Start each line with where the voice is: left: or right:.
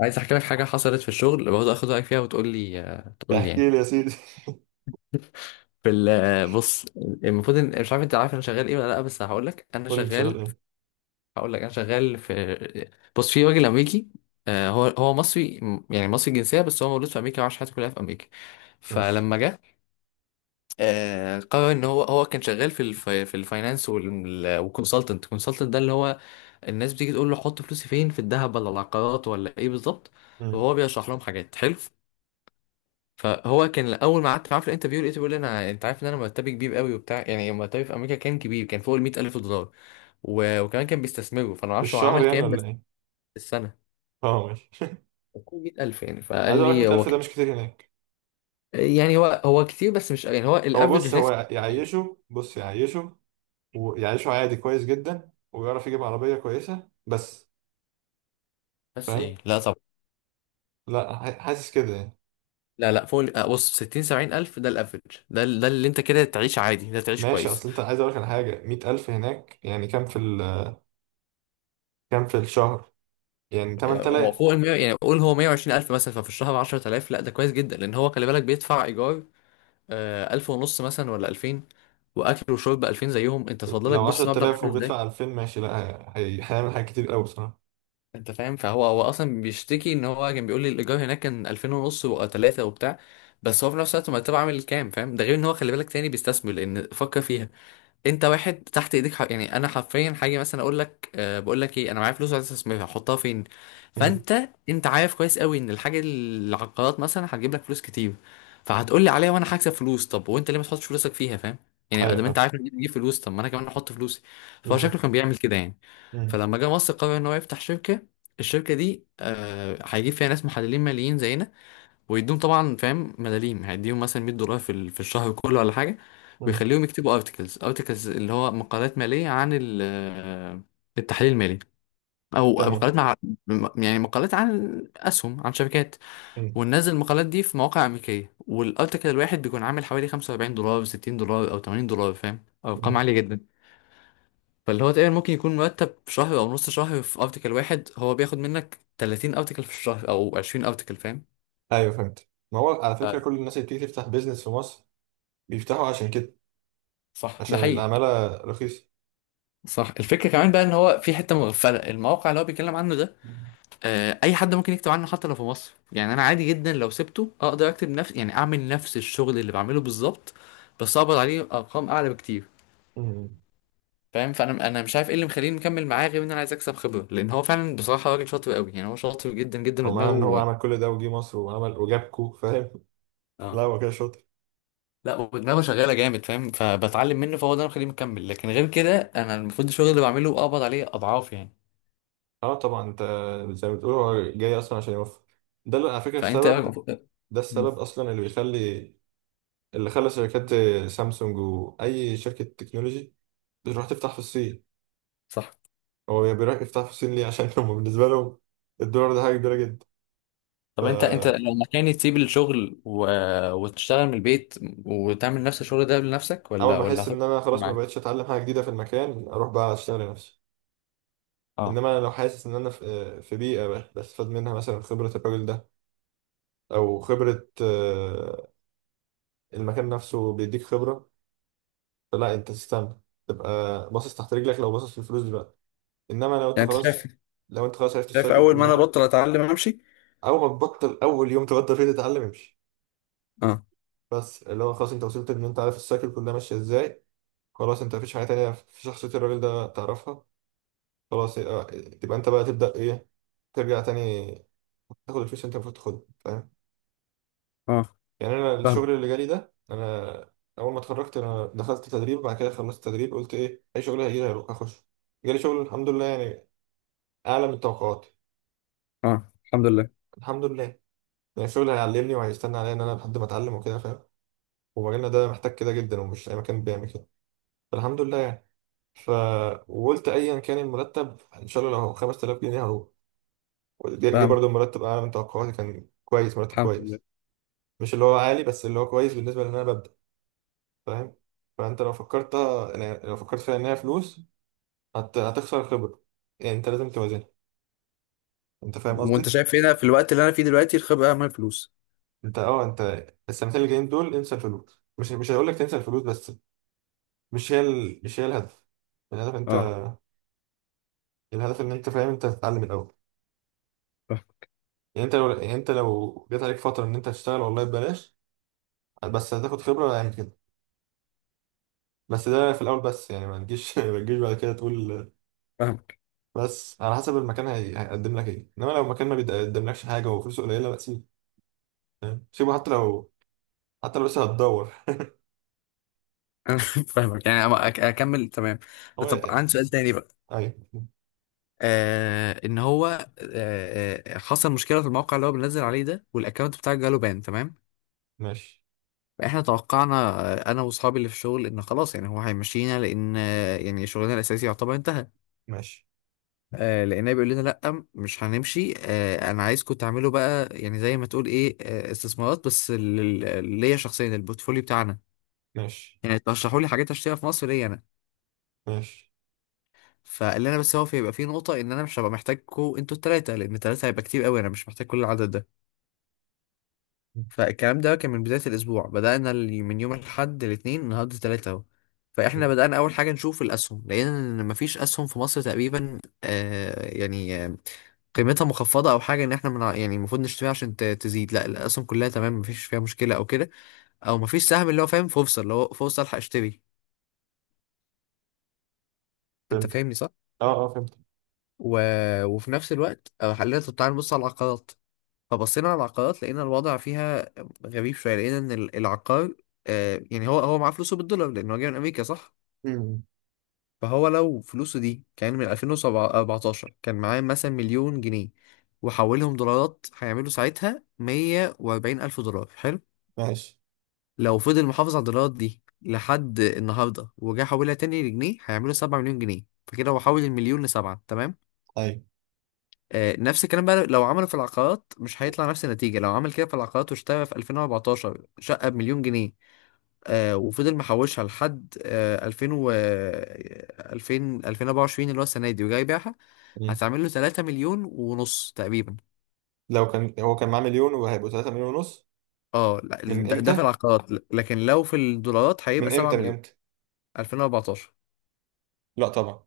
left: عايز احكي لك حاجه حصلت في الشغل برضه اخد رايك فيها وتقول لي تقول لي
right: احكي
left: يعني.
right: لي يا سيدي.
left: في ال- آه، بص، المفروض ان مش عارف انت عارف انا شغال ايه ولا لا، بس
right: قول لي انت شغال ايه.
left: هقول لك انا شغال في. بص، في راجل امريكي. هو مصري، يعني مصري الجنسيه بس هو مولود في امريكا وعاش حياته كلها في امريكا.
right: ماشي.
left: فلما جه، قرر ان هو كان شغال في الفاينانس والكونسلتنت. الكونسلتنت ده اللي هو، الناس بتيجي تقول له حط فلوسي فين، في الذهب ولا العقارات ولا ايه بالظبط،
right: مم.
left: وهو بيشرح لهم حاجات حلو. فهو كان اول ما قعدت معاه في الانترفيو لقيته بيقول لي: انا، انت عارف ان انا مرتبي كبير قوي وبتاع، يعني مرتبي في امريكا كان كبير، كان فوق ال $100,000، و... وكمان كان بيستثمره، فانا ما
right: في
left: اعرفش هو
right: الشهر
left: عمل
right: يعني
left: كام. بس
right: ولا
left: في
right: ايه؟
left: السنه
right: اه، ماشي.
left: كان فوق 100,000، يعني فقال
right: عايز اقول لك
left: لي هو
right: 100,000 ده
left: كان،
right: مش كتير هناك.
left: يعني هو كتير، بس مش، يعني هو
right: هو
left: الافرج
right: بص،
left: هناك
right: هو
left: 60 70.
right: يعيشه، بص يعيشه، ويعيشه عادي كويس جدا، ويعرف يجيب عربية كويسة، بس
left: بس
right: فاهم.
left: ايه، لا طبعا.
right: لا، حاسس كده يعني.
left: لا لا، فوق بص، 60 70 الف ده الافرج، ده اللي انت كده تعيش عادي، ده تعيش
right: ماشي.
left: كويس.
right: اصل انت عايز اقول لك على حاجة، 100,000 هناك يعني كام في ال، كام في الشهر؟ يعني
left: يعني هو
right: 8,000.
left: فوق ال 100، يعني قول هو 120 الف مثلا، ففي الشهر 10,000. لا ده كويس جدا، لان هو خلي بالك بيدفع ايجار، 1,500 مثلا ولا 2,000، وأكل وشرب بـ2,000 زيهم. أنت تفضلك
right: لو
left: بص مبلغ
right: 10,000
left: عامل إزاي.
right: وبيدفع 2,000، ماشي. لا، هيعمل حاجات كتير قوي بصراحة.
left: أنت فاهم، فهو أصلا بيشتكي، إن هو كان بيقول لي الإيجار هناك كان 2,500 وتلاتة وبتاع. بس هو في نفس الوقت مرتبه عامل كام؟ فاهم، ده غير إن هو خلي بالك تاني بيستثمر، لأن فكر فيها، انت واحد تحت ايديك حق. يعني انا حرفيا حاجه، مثلا اقول لك: بقول لك ايه، انا معايا فلوس عايز استثمرها، احطها فين؟
right: مم.
left: فانت عارف كويس قوي ان الحاجه اللي على القرارات مثلا هتجيب لك فلوس كتير، فهتقول لي عليها وانا هكسب فلوس. طب وانت ليه ما تحطش فلوسك فيها؟ فاهم، يعني
right: ايوه
left: ادام انت
right: فاهم.
left: عارف ان دي بتجيب فلوس، طب ما انا كمان احط فلوسي. فهو
right: بالظبط.
left: شكله كان بيعمل كده يعني.
right: مم.
left: فلما جه مصر قرر ان هو يفتح شركه. الشركه دي هيجيب فيها ناس محللين ماليين زينا، ويديهم طبعا، فاهم، ملاليم. هيديهم مثلا $100 في الشهر كله ولا حاجه،
right: مم.
left: ويخليهم يكتبوا ارتكلز. اللي هو مقالات ماليه عن التحليل المالي، او
right: تمام.
left: مقالات يعني مقالات عن اسهم، عن شركات،
right: مم.
left: وننزل المقالات دي في مواقع امريكيه. والارتكل الواحد بيكون عامل حوالي $45، $60، او $80، فاهم، ارقام عاليه جدا. فاللي هو تقريبا ممكن يكون مرتب في شهر او نص شهر في ارتكل واحد، هو بياخد منك 30 ارتكل في الشهر او 20 ارتكل، فاهم.
right: ايوه فهمت. ما هو على فكره كل الناس اللي بتيجي تفتح بيزنس في مصر بيفتحوا عشان كده،
left: صح،
right: عشان
left: ده حقيقي.
right: العماله رخيصه.
left: صح، الفكرة كمان بقى، ان هو في حتة مغفلة، الموقع اللي هو بيتكلم عنه ده، اي حد ممكن يكتب عنه حتى لو في مصر. يعني انا عادي جدا لو سبته اقدر اكتب نفس، يعني اعمل نفس الشغل اللي بعمله بالظبط، بس اقبض عليه ارقام اعلى بكتير،
right: امم.
left: فاهم. فانا مش عارف ايه اللي مخليني مكمل معاه، غير ان انا عايز اكسب خبرة، لان هو فعلا بصراحة راجل شاطر قوي. يعني هو شاطر جدا جدا،
right: ومعنى ان هو
left: ودماغه.
right: عمل كل ده وجي مصر وعمل وجابكو فاهم. لا
left: اه،
right: هو كده شاطر.
left: لا ودماغه شغالة جامد، فاهم، فبتعلم منه، فهو ده اللي مخليني مكمل. لكن غير كده، انا المفروض الشغل اللي بعمله اقبض عليه اضعاف يعني.
right: اه طبعا. انت زي ما بتقول، هو جاي اصلا عشان يوفر، ده اللي على فكره
left: فانت.
right: السبب، ده
left: مم.
right: السبب اصلا اللي بيخلي، اللي خلى شركات زي سامسونج واي شركه تكنولوجي بتروح تفتح في الصين.
left: صح.
right: هو بيروح يفتح في الصين ليه؟ عشان هم بالنسبه لهم الدولار ده حاجه كبيره
left: طب انت،
right: جدا.
left: لما كان تسيب الشغل و... وتشتغل من البيت، وتعمل نفس الشغل ده لنفسك،
right: اول
left: ولا
right: ما احس ان
left: هتفضل
right: انا خلاص ما
left: معاه؟
right: بقتش اتعلم حاجه جديده في المكان، اروح بقى اشتغل لنفسي.
left: اه.
right: انما انا لو حاسس ان انا في بيئه بستفاد منها، مثلا خبره الراجل ده، او خبره المكان نفسه بيديك خبره، فلا، انت تستنى، تبقى باصص تحت رجلك. لو باصص في الفلوس دلوقتي، انما لو انت
left: يعني انت شايف؟
right: خلاص، لو انت خلاص عرفت
left: شايف
right: السايكل
left: اول ما انا
right: كلها،
left: بطل اتعلم امشي؟
right: اول ما تبطل، اول يوم تبطل فيه تتعلم امشي.
left: اه
right: بس اللي هو خلاص، انت وصلت ان انت عارف السايكل كلها ماشيه ازاي، خلاص انت مفيش حاجه تانية في شخصيه الراجل ده تعرفها، خلاص، تبقى انت بقى تبدأ ايه، ترجع تاني تاخد الفلوس اللي انت المفروض تاخدها، فاهم؟
left: اه،
right: يعني انا
left: فاهم.
right: الشغل اللي جالي ده، انا اول ما اتخرجت انا دخلت تدريب، بعد كده خلصت تدريب، قلت ايه اي شغل هيجي لي هروح اخش. جالي شغل الحمد لله، يعني اعلى من توقعاتي.
left: اه، الحمد لله.
right: الحمد لله. يعني الشغل هيعلمني وهيستنى عليا، ان انا لحد ما اتعلم وكده فاهم. ومجالنا ده محتاج كده جدا، ومش اي مكان بيعمل كده، فالحمد لله يعني. ف وقلت ايا كان المرتب ان شاء الله، لو 5,000 جنيه هروح. جه
left: فاهم.
right: برضه المرتب اعلى من توقعاتي، كان كويس، مرتب
left: الحمد لله.
right: كويس، مش اللي هو عالي بس اللي هو كويس، بالنسبة لان انا ببدأ، فاهم. فانت لو فكرت، يعني لو فكرت فيها ان هي فلوس، هتخسر خبرة. يعني انت لازم توازنها، انت فاهم
left: وانت
right: قصدي.
left: شايف هنا في الوقت اللي انا فيه دلوقتي الخبره اهم من الفلوس؟
right: انت اه، انت السنتين اللي جايين دول انسى الفلوس. مش هقول لك تنسى الفلوس، بس مش هي الهدف. الهدف انت،
left: اه،
right: الهدف ان انت فاهم، انت تتعلم الاول.
left: فاهم.
right: يعني انت لو جات عليك فترة ان انت هتشتغل والله ببلاش، بس هتاخد خبرة، يعني كده. بس ده في الاول بس، يعني ما تجيش ما تجيش بعد كده تقول.
left: فاهمك.
right: بس على حسب المكان هيقدم لك ايه. انما لو المكان ما بيقدملكش حاجه وفلوسه قليله، لا سيبه، فاهم؟ سيبه، حتى لو، حتى لو لسه هتدور.
left: انا فاهمك، يعني اكمل، تمام.
right: هو
left: طب عندي سؤال
right: يعني-.
left: تاني بقى.
right: ايوه.
left: آه ان هو آه آه، حصل مشكله في الموقع اللي هو بنزل عليه ده، والاكونت بتاعك جاله بان. تمام.
right: ماشي.
left: احنا توقعنا، انا واصحابي اللي في الشغل، ان خلاص، يعني هو هيمشينا، لان يعني شغلنا الاساسي يعتبر انتهى.
right: ماشي.
left: لقيناه بيقول لنا لا، مش هنمشي، انا عايزكم تعملوا بقى، يعني زي ما تقول ايه، استثمارات، بس ليا شخصيا، البورتفوليو بتاعنا.
right: ماشي.
left: يعني ترشحوا لي حاجات اشتريها في مصر ليا انا.
right: ماشي.
left: فقال لنا بس هو هيبقى في نقطة ان انا مش هبقى محتاجكم انتوا التلاتة، لان التلاتة هيبقى كتير قوي، انا مش محتاج كل العدد ده. فالكلام ده كان من بداية الأسبوع. بدأنا من يوم الأحد الاثنين، النهاردة تلاتة أهو. فإحنا بدأنا أول حاجة نشوف الأسهم، لأن مفيش أسهم في مصر تقريبا، آه يعني، قيمتها مخفضة أو حاجة، إن إحنا، من يعني، المفروض نشتريها عشان تزيد. لا، الأسهم كلها تمام، مفيش فيها مشكلة أو كده، أو مفيش سهم اللي هو، فاهم، فرصة، اللي هو فرصة ألحق أشتري. أنت
right: فهمت.
left: فاهمني صح؟
right: اه اه فهمت.
left: و... وفي نفس الوقت، خلينا طب تعالى نبص على العقارات. فبصينا على العقارات، لقينا الوضع فيها غريب شوية. لقينا إن ال- العقار آه، يعني هو معاه فلوسه بالدولار، لأن هو جاي من أمريكا صح؟
right: مم.
left: فهو لو فلوسه دي كان من 2014، كان معاه مثلا مليون جنيه، وحولهم دولارات هيعملوا ساعتها 140 ألف دولار، حلو؟
right: ماشي.
left: لو فضل محافظ على الدولارات دي لحد النهاردة وجا حولها تاني لجنيه، هيعملوا 7 مليون جنيه، فكده هو حول المليون لسبعة، تمام؟
right: ايوه.
left: نفس الكلام بقى لو عمله في العقارات، مش هيطلع نفس النتيجة؟ لو عمل كده في العقارات واشترى في 2014 شقة بمليون جنيه، وفضل محوشها لحد 2000 و 2000 2024، اللي هو السنة دي، وجاي يبيعها،
right: مم.
left: هتعمل له 3 مليون ونص تقريبا.
right: لو كان هو كان معاه مليون وهيبقوا 3 مليون ونص.
left: اه لا،
right: من
left: ده في
right: امتى؟
left: العقارات، لكن لو في الدولارات هيبقى
right: من
left: 7
right: امتى؟ من
left: مليون.
right: امتى؟
left: 2014.
right: لا طبعا.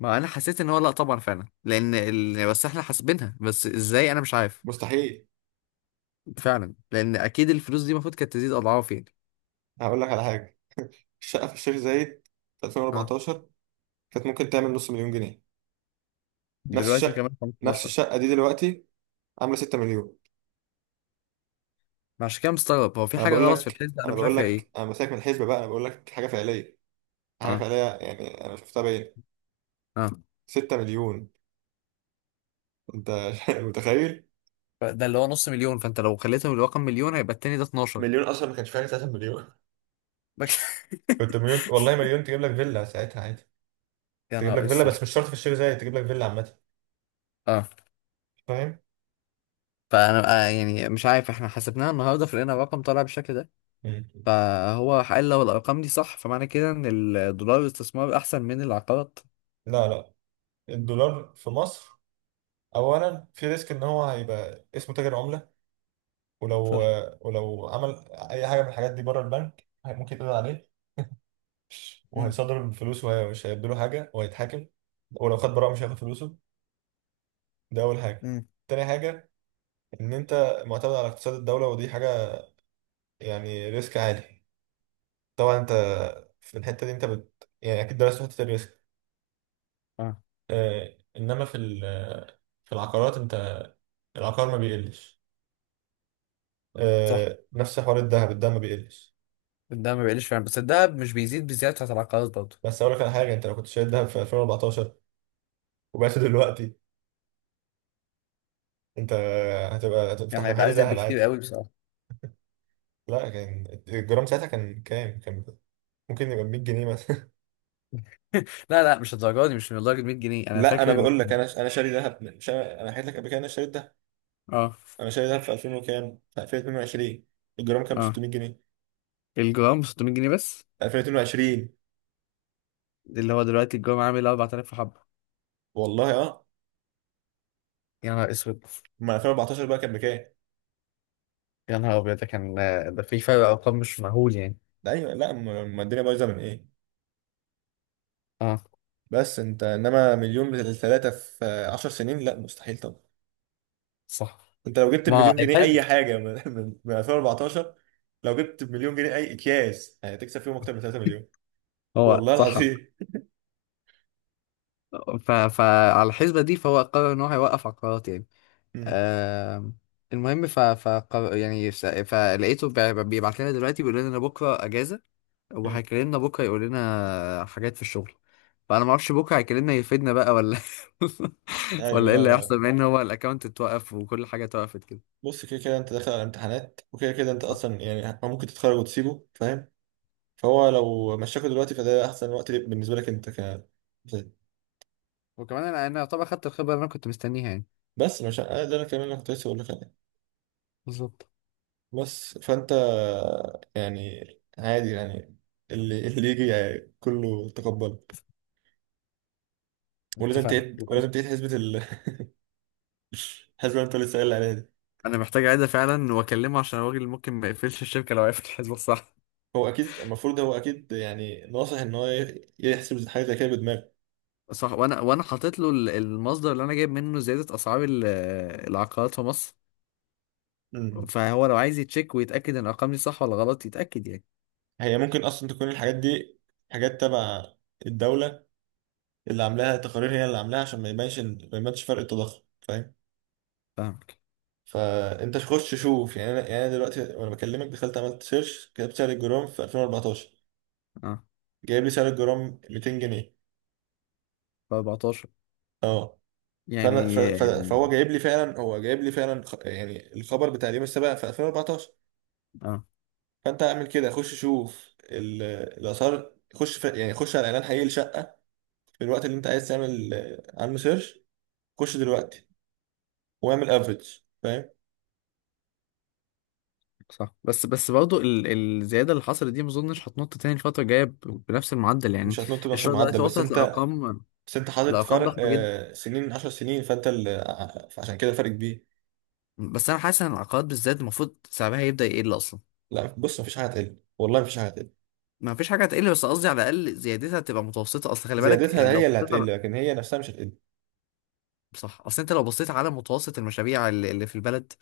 left: ما انا حسيت ان هو لا طبعا فعلا، لان بس احنا حاسبينها بس ازاي، انا مش عارف.
right: مستحيل.
left: فعلا، لان اكيد الفلوس دي المفروض كانت تزيد اضعاف يعني.
right: هقول لك على حاجه. الشقه في الشيخ زايد في
left: اه.
right: 2014 كانت ممكن تعمل نص مليون جنيه. نفس
left: دلوقتي
right: الشقه،
left: كمان
right: نفس
left: 15.
right: الشقه دي دلوقتي عامله 6 مليون.
left: ما عشان كده مستغرب، هو في
right: انا
left: حاجة
right: بقول
left: غلط في
right: لك،
left: الحسبة، أنا
right: انا
left: مش
right: بقول
left: عارف هي إيه.
right: لك، انا بسالك من الحسبه بقى، انا بقول لك حاجه فعليه، حاجه
left: أه
right: فعليه، يعني انا شفتها بعيني.
left: أه،
right: 6 مليون. انت متخيل؟
left: ده اللي هو نص مليون، فأنت لو خليتهم الرقم مليون هيبقى التاني ده 12.
right: مليون اصلا ما كانش فيها 3 مليون. كنت مليون، والله مليون تجيب لك فيلا ساعتها عادي.
left: يا
right: تجيب
left: نهار
right: لك فيلا،
left: اسود.
right: بس مش شرط في الشيخ زايد، تجيب لك فيلا عامه،
left: اه،
right: فاهم.
left: فانا يعني مش عارف، احنا حسبناها النهارده فلقينا الرقم طالع بالشكل ده.
right: مم.
left: فهو قال لو الارقام دي صح، فمعنى كده ان الدولار استثمار احسن من العقارات.
right: لا لا. الدولار في مصر، اولا في ريسك ان هو هيبقى اسمه تاجر عمله، ولو،
left: صح.
right: ولو عمل اي حاجه من الحاجات دي بره البنك، ممكن يتقضي عليه،
left: امم.
right: وهيصدر الفلوس ومش هيدوا له حاجه، وهيتحاكم. ولو خد براءه مش هياخد فلوسه. ده اول حاجه.
left: امم.
right: تاني حاجه، ان انت معتمد على اقتصاد الدوله، ودي حاجه يعني ريسك عالي. طبعا انت في الحته دي انت يعني اكيد درست حته الريسك.
left: اه،
right: آه، انما في العقارات، انت العقار ما بيقلش،
left: صح،
right: آه، نفس حوار الذهب، الذهب ما بيقلش.
left: الدهب ما بيقلش فعلا، بس الدهب مش بيزيد بالزياده بتاعت العقارات برضه.
right: بس اقول لك على حاجه، انت لو كنت شاري الذهب في 2014 وبعته دلوقتي، انت هتبقى هتفتح
left: يعني هيبقى
right: محل
left: ازيد
right: ذهب
left: بكتير
right: عادي.
left: قوي بصراحه.
right: لا كان الجرام ساعتها كان كام؟ كان ممكن يبقى 100 جنيه مثلا.
left: لا لا، مش الدرجه دي، مش من لدرجه 100 جنيه. انا
right: لا انا
left: فاكر ان،
right: بقول لك، انا شاري ذهب انا حكيت لك قبل كده إن انا شاري ذهب.
left: اه
right: انا شاري ذهب في 2000 وكام، في 2022، الجرام كان ب
left: اه،
right: 600 جنيه،
left: الجرام ب 600 جنيه بس.
right: في 2022.
left: اللي هو دلوقتي الجرام عامل 4,000 حبه.
right: والله اه.
left: يا نهار اسود.
right: ما 2014 بقى كان بكام.
left: يا نهار ابيض، ده كان، ده في فرق ارقام مش مهول يعني.
right: ده ايوه، لا ما الدنيا بايظه من ايه،
left: اه،
right: بس انت انما مليون ثلاثه في 10 سنين؟ لا مستحيل طبعا.
left: صح.
right: انت لو جبت
left: ما
right: المليون جنيه
left: الحسبة.
right: اي حاجه من 2014. لو جبت مليون جنيه اي اكياس، هتكسب فيهم اكتر من 3 مليون،
left: هو
right: والله
left: صح.
right: العظيم.
left: ف... فعلى الحسبة دي فهو قرر ان هو هيوقف عقارات يعني. آم، المهم. يعني، فلقيته بيبعت لنا دلوقتي بيقول لنا بكره اجازة،
right: مم.
left: وهيكلمنا بكره يقول لنا حاجات في الشغل. فانا ما اعرفش بكره هيكلمنا يفيدنا بقى ولا
right: ايوه.
left: ولا ايه
right: لا
left: اللي
right: لا.
left: هيحصل، بما ان هو الاكونت اتوقف وكل حاجه اتوقفت كده.
right: بص، كده كده انت داخل على امتحانات، وكده كده انت
left: صح.
right: اصلا يعني ممكن تتخرج وتسيبه، فاهم. فهو لو مشاكل دلوقتي، فده احسن وقت ليك، بالنسبه لك انت ك.
left: وكمان انا، يعتبر خدت الخبره اللي انا كنت مستنيها يعني.
right: بس مش أنا ده، انا كمان اللي كنت لسه بقول لك عليه.
left: بالظبط.
right: بس فانت يعني عادي يعني، اللي اللي يجي يعني كله تقبله. ولازم
left: اتفقنا.
right: تعيد، ولازم تعيد الحسبه اللي انت لسه قايل عليها دي.
left: انا محتاج اعيدها فعلا واكلمه، عشان الراجل ممكن ما يقفلش الشركه لو عرف الحسبه الصح.
right: هو اكيد المفروض، هو اكيد يعني ناصح ان هو يحسب حاجه زي كده
left: صح. وانا حاطط له المصدر اللي انا جايب منه زياده اسعار العقارات في مصر،
right: بدماغه.
left: فهو لو عايز يتشيك ويتاكد ان الارقام دي صح ولا غلط يتاكد يعني.
right: هي ممكن اصلا تكون الحاجات دي حاجات تبع الدوله اللي عاملاها تقارير، هي اللي عاملاها عشان ما يبانش فرق التضخم، فاهم.
left: فاهمك.
right: فانت خش شوف. يعني انا، يعني أنا دلوقتي وانا بكلمك، دخلت عملت سيرش، كتبت سعر الجرام في 2014.
left: اه.
right: جايب لي سعر الجرام 200 جنيه.
left: 14.
right: اه. فانا
left: يعني،
right: فهو جايب لي فعلا، هو جايب لي فعلا يعني الخبر بتاع اليوم السابع في 2014.
left: اه،
right: فانت اعمل كده، خش شوف ال... الاسعار. يعني خش على اعلان حقيقي لشقه في الوقت اللي انت عايز تعمل عنه سيرش. خش دلوقتي واعمل افريج، فاهم.
left: صح. بس، برضه الزياده اللي حصلت دي ما اظنش هتنط تاني الفتره الجايه ب... بنفس المعدل يعني.
right: مش هتنط بنفس
left: الشراء
right: المعدل،
left: دلوقتي
right: بس
left: وصلت
right: انت،
left: لارقام،
right: بس انت حاطط فرق
left: ضخمه جدا.
right: سنين، 10 سنين، فانت فعشان كده فرق كبير.
left: بس انا حاسس ان العقارات بالذات المفروض سعرها يبدا يقل اصلا.
right: لا بص، مفيش حاجه هتقل، والله مفيش حاجه هتقل.
left: ما فيش حاجه هتقل، بس قصدي على الاقل زيادتها تبقى متوسطه، اصل خلي بالك،
right: زيادتها
left: لو
right: هي اللي
left: بصيت
right: هتقل،
left: على،
right: لكن هي نفسها مش هتقل.
left: صح، اصل انت لو بصيت على متوسط المشاريع اللي في البلد،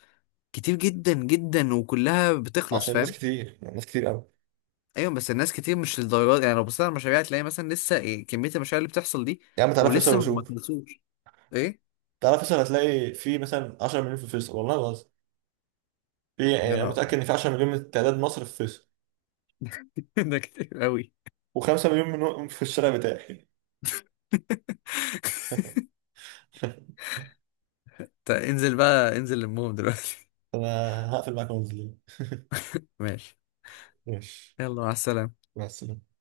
left: كتير جدا جدا، وكلها بتخلص،
right: عشان ناس
left: فاهم.
right: كتير، يعني ناس كتير قوي.
left: ايوه، بس الناس كتير مش للدرجه دي. يعني لو بصيت على المشاريع هتلاقي مثلا لسه كميه المشاريع اللي بتحصل دي،
right: يا عم تعالى فيصل
left: ولسه ما
right: وشوف.
left: خلصوش. ايه.
right: تعالى فيصل، هتلاقي في مثلا 10 مليون في فيصل، والله ما بهزر. في، يعني
left: يا
right: انا
left: نهار،
right: متاكد ان في 10 مليون من تعداد مصر في فيصل،
left: ده كتير قوي.
right: و5 مليون منهم في الشارع بتاعي.
left: طيب انزل بقى، انزل، المهم دلوقتي.
right: انا هقفل معاك وانزل.
left: ماشي.
right: ماشي.
left: يلا مع السلامه.
right: مع السلامه.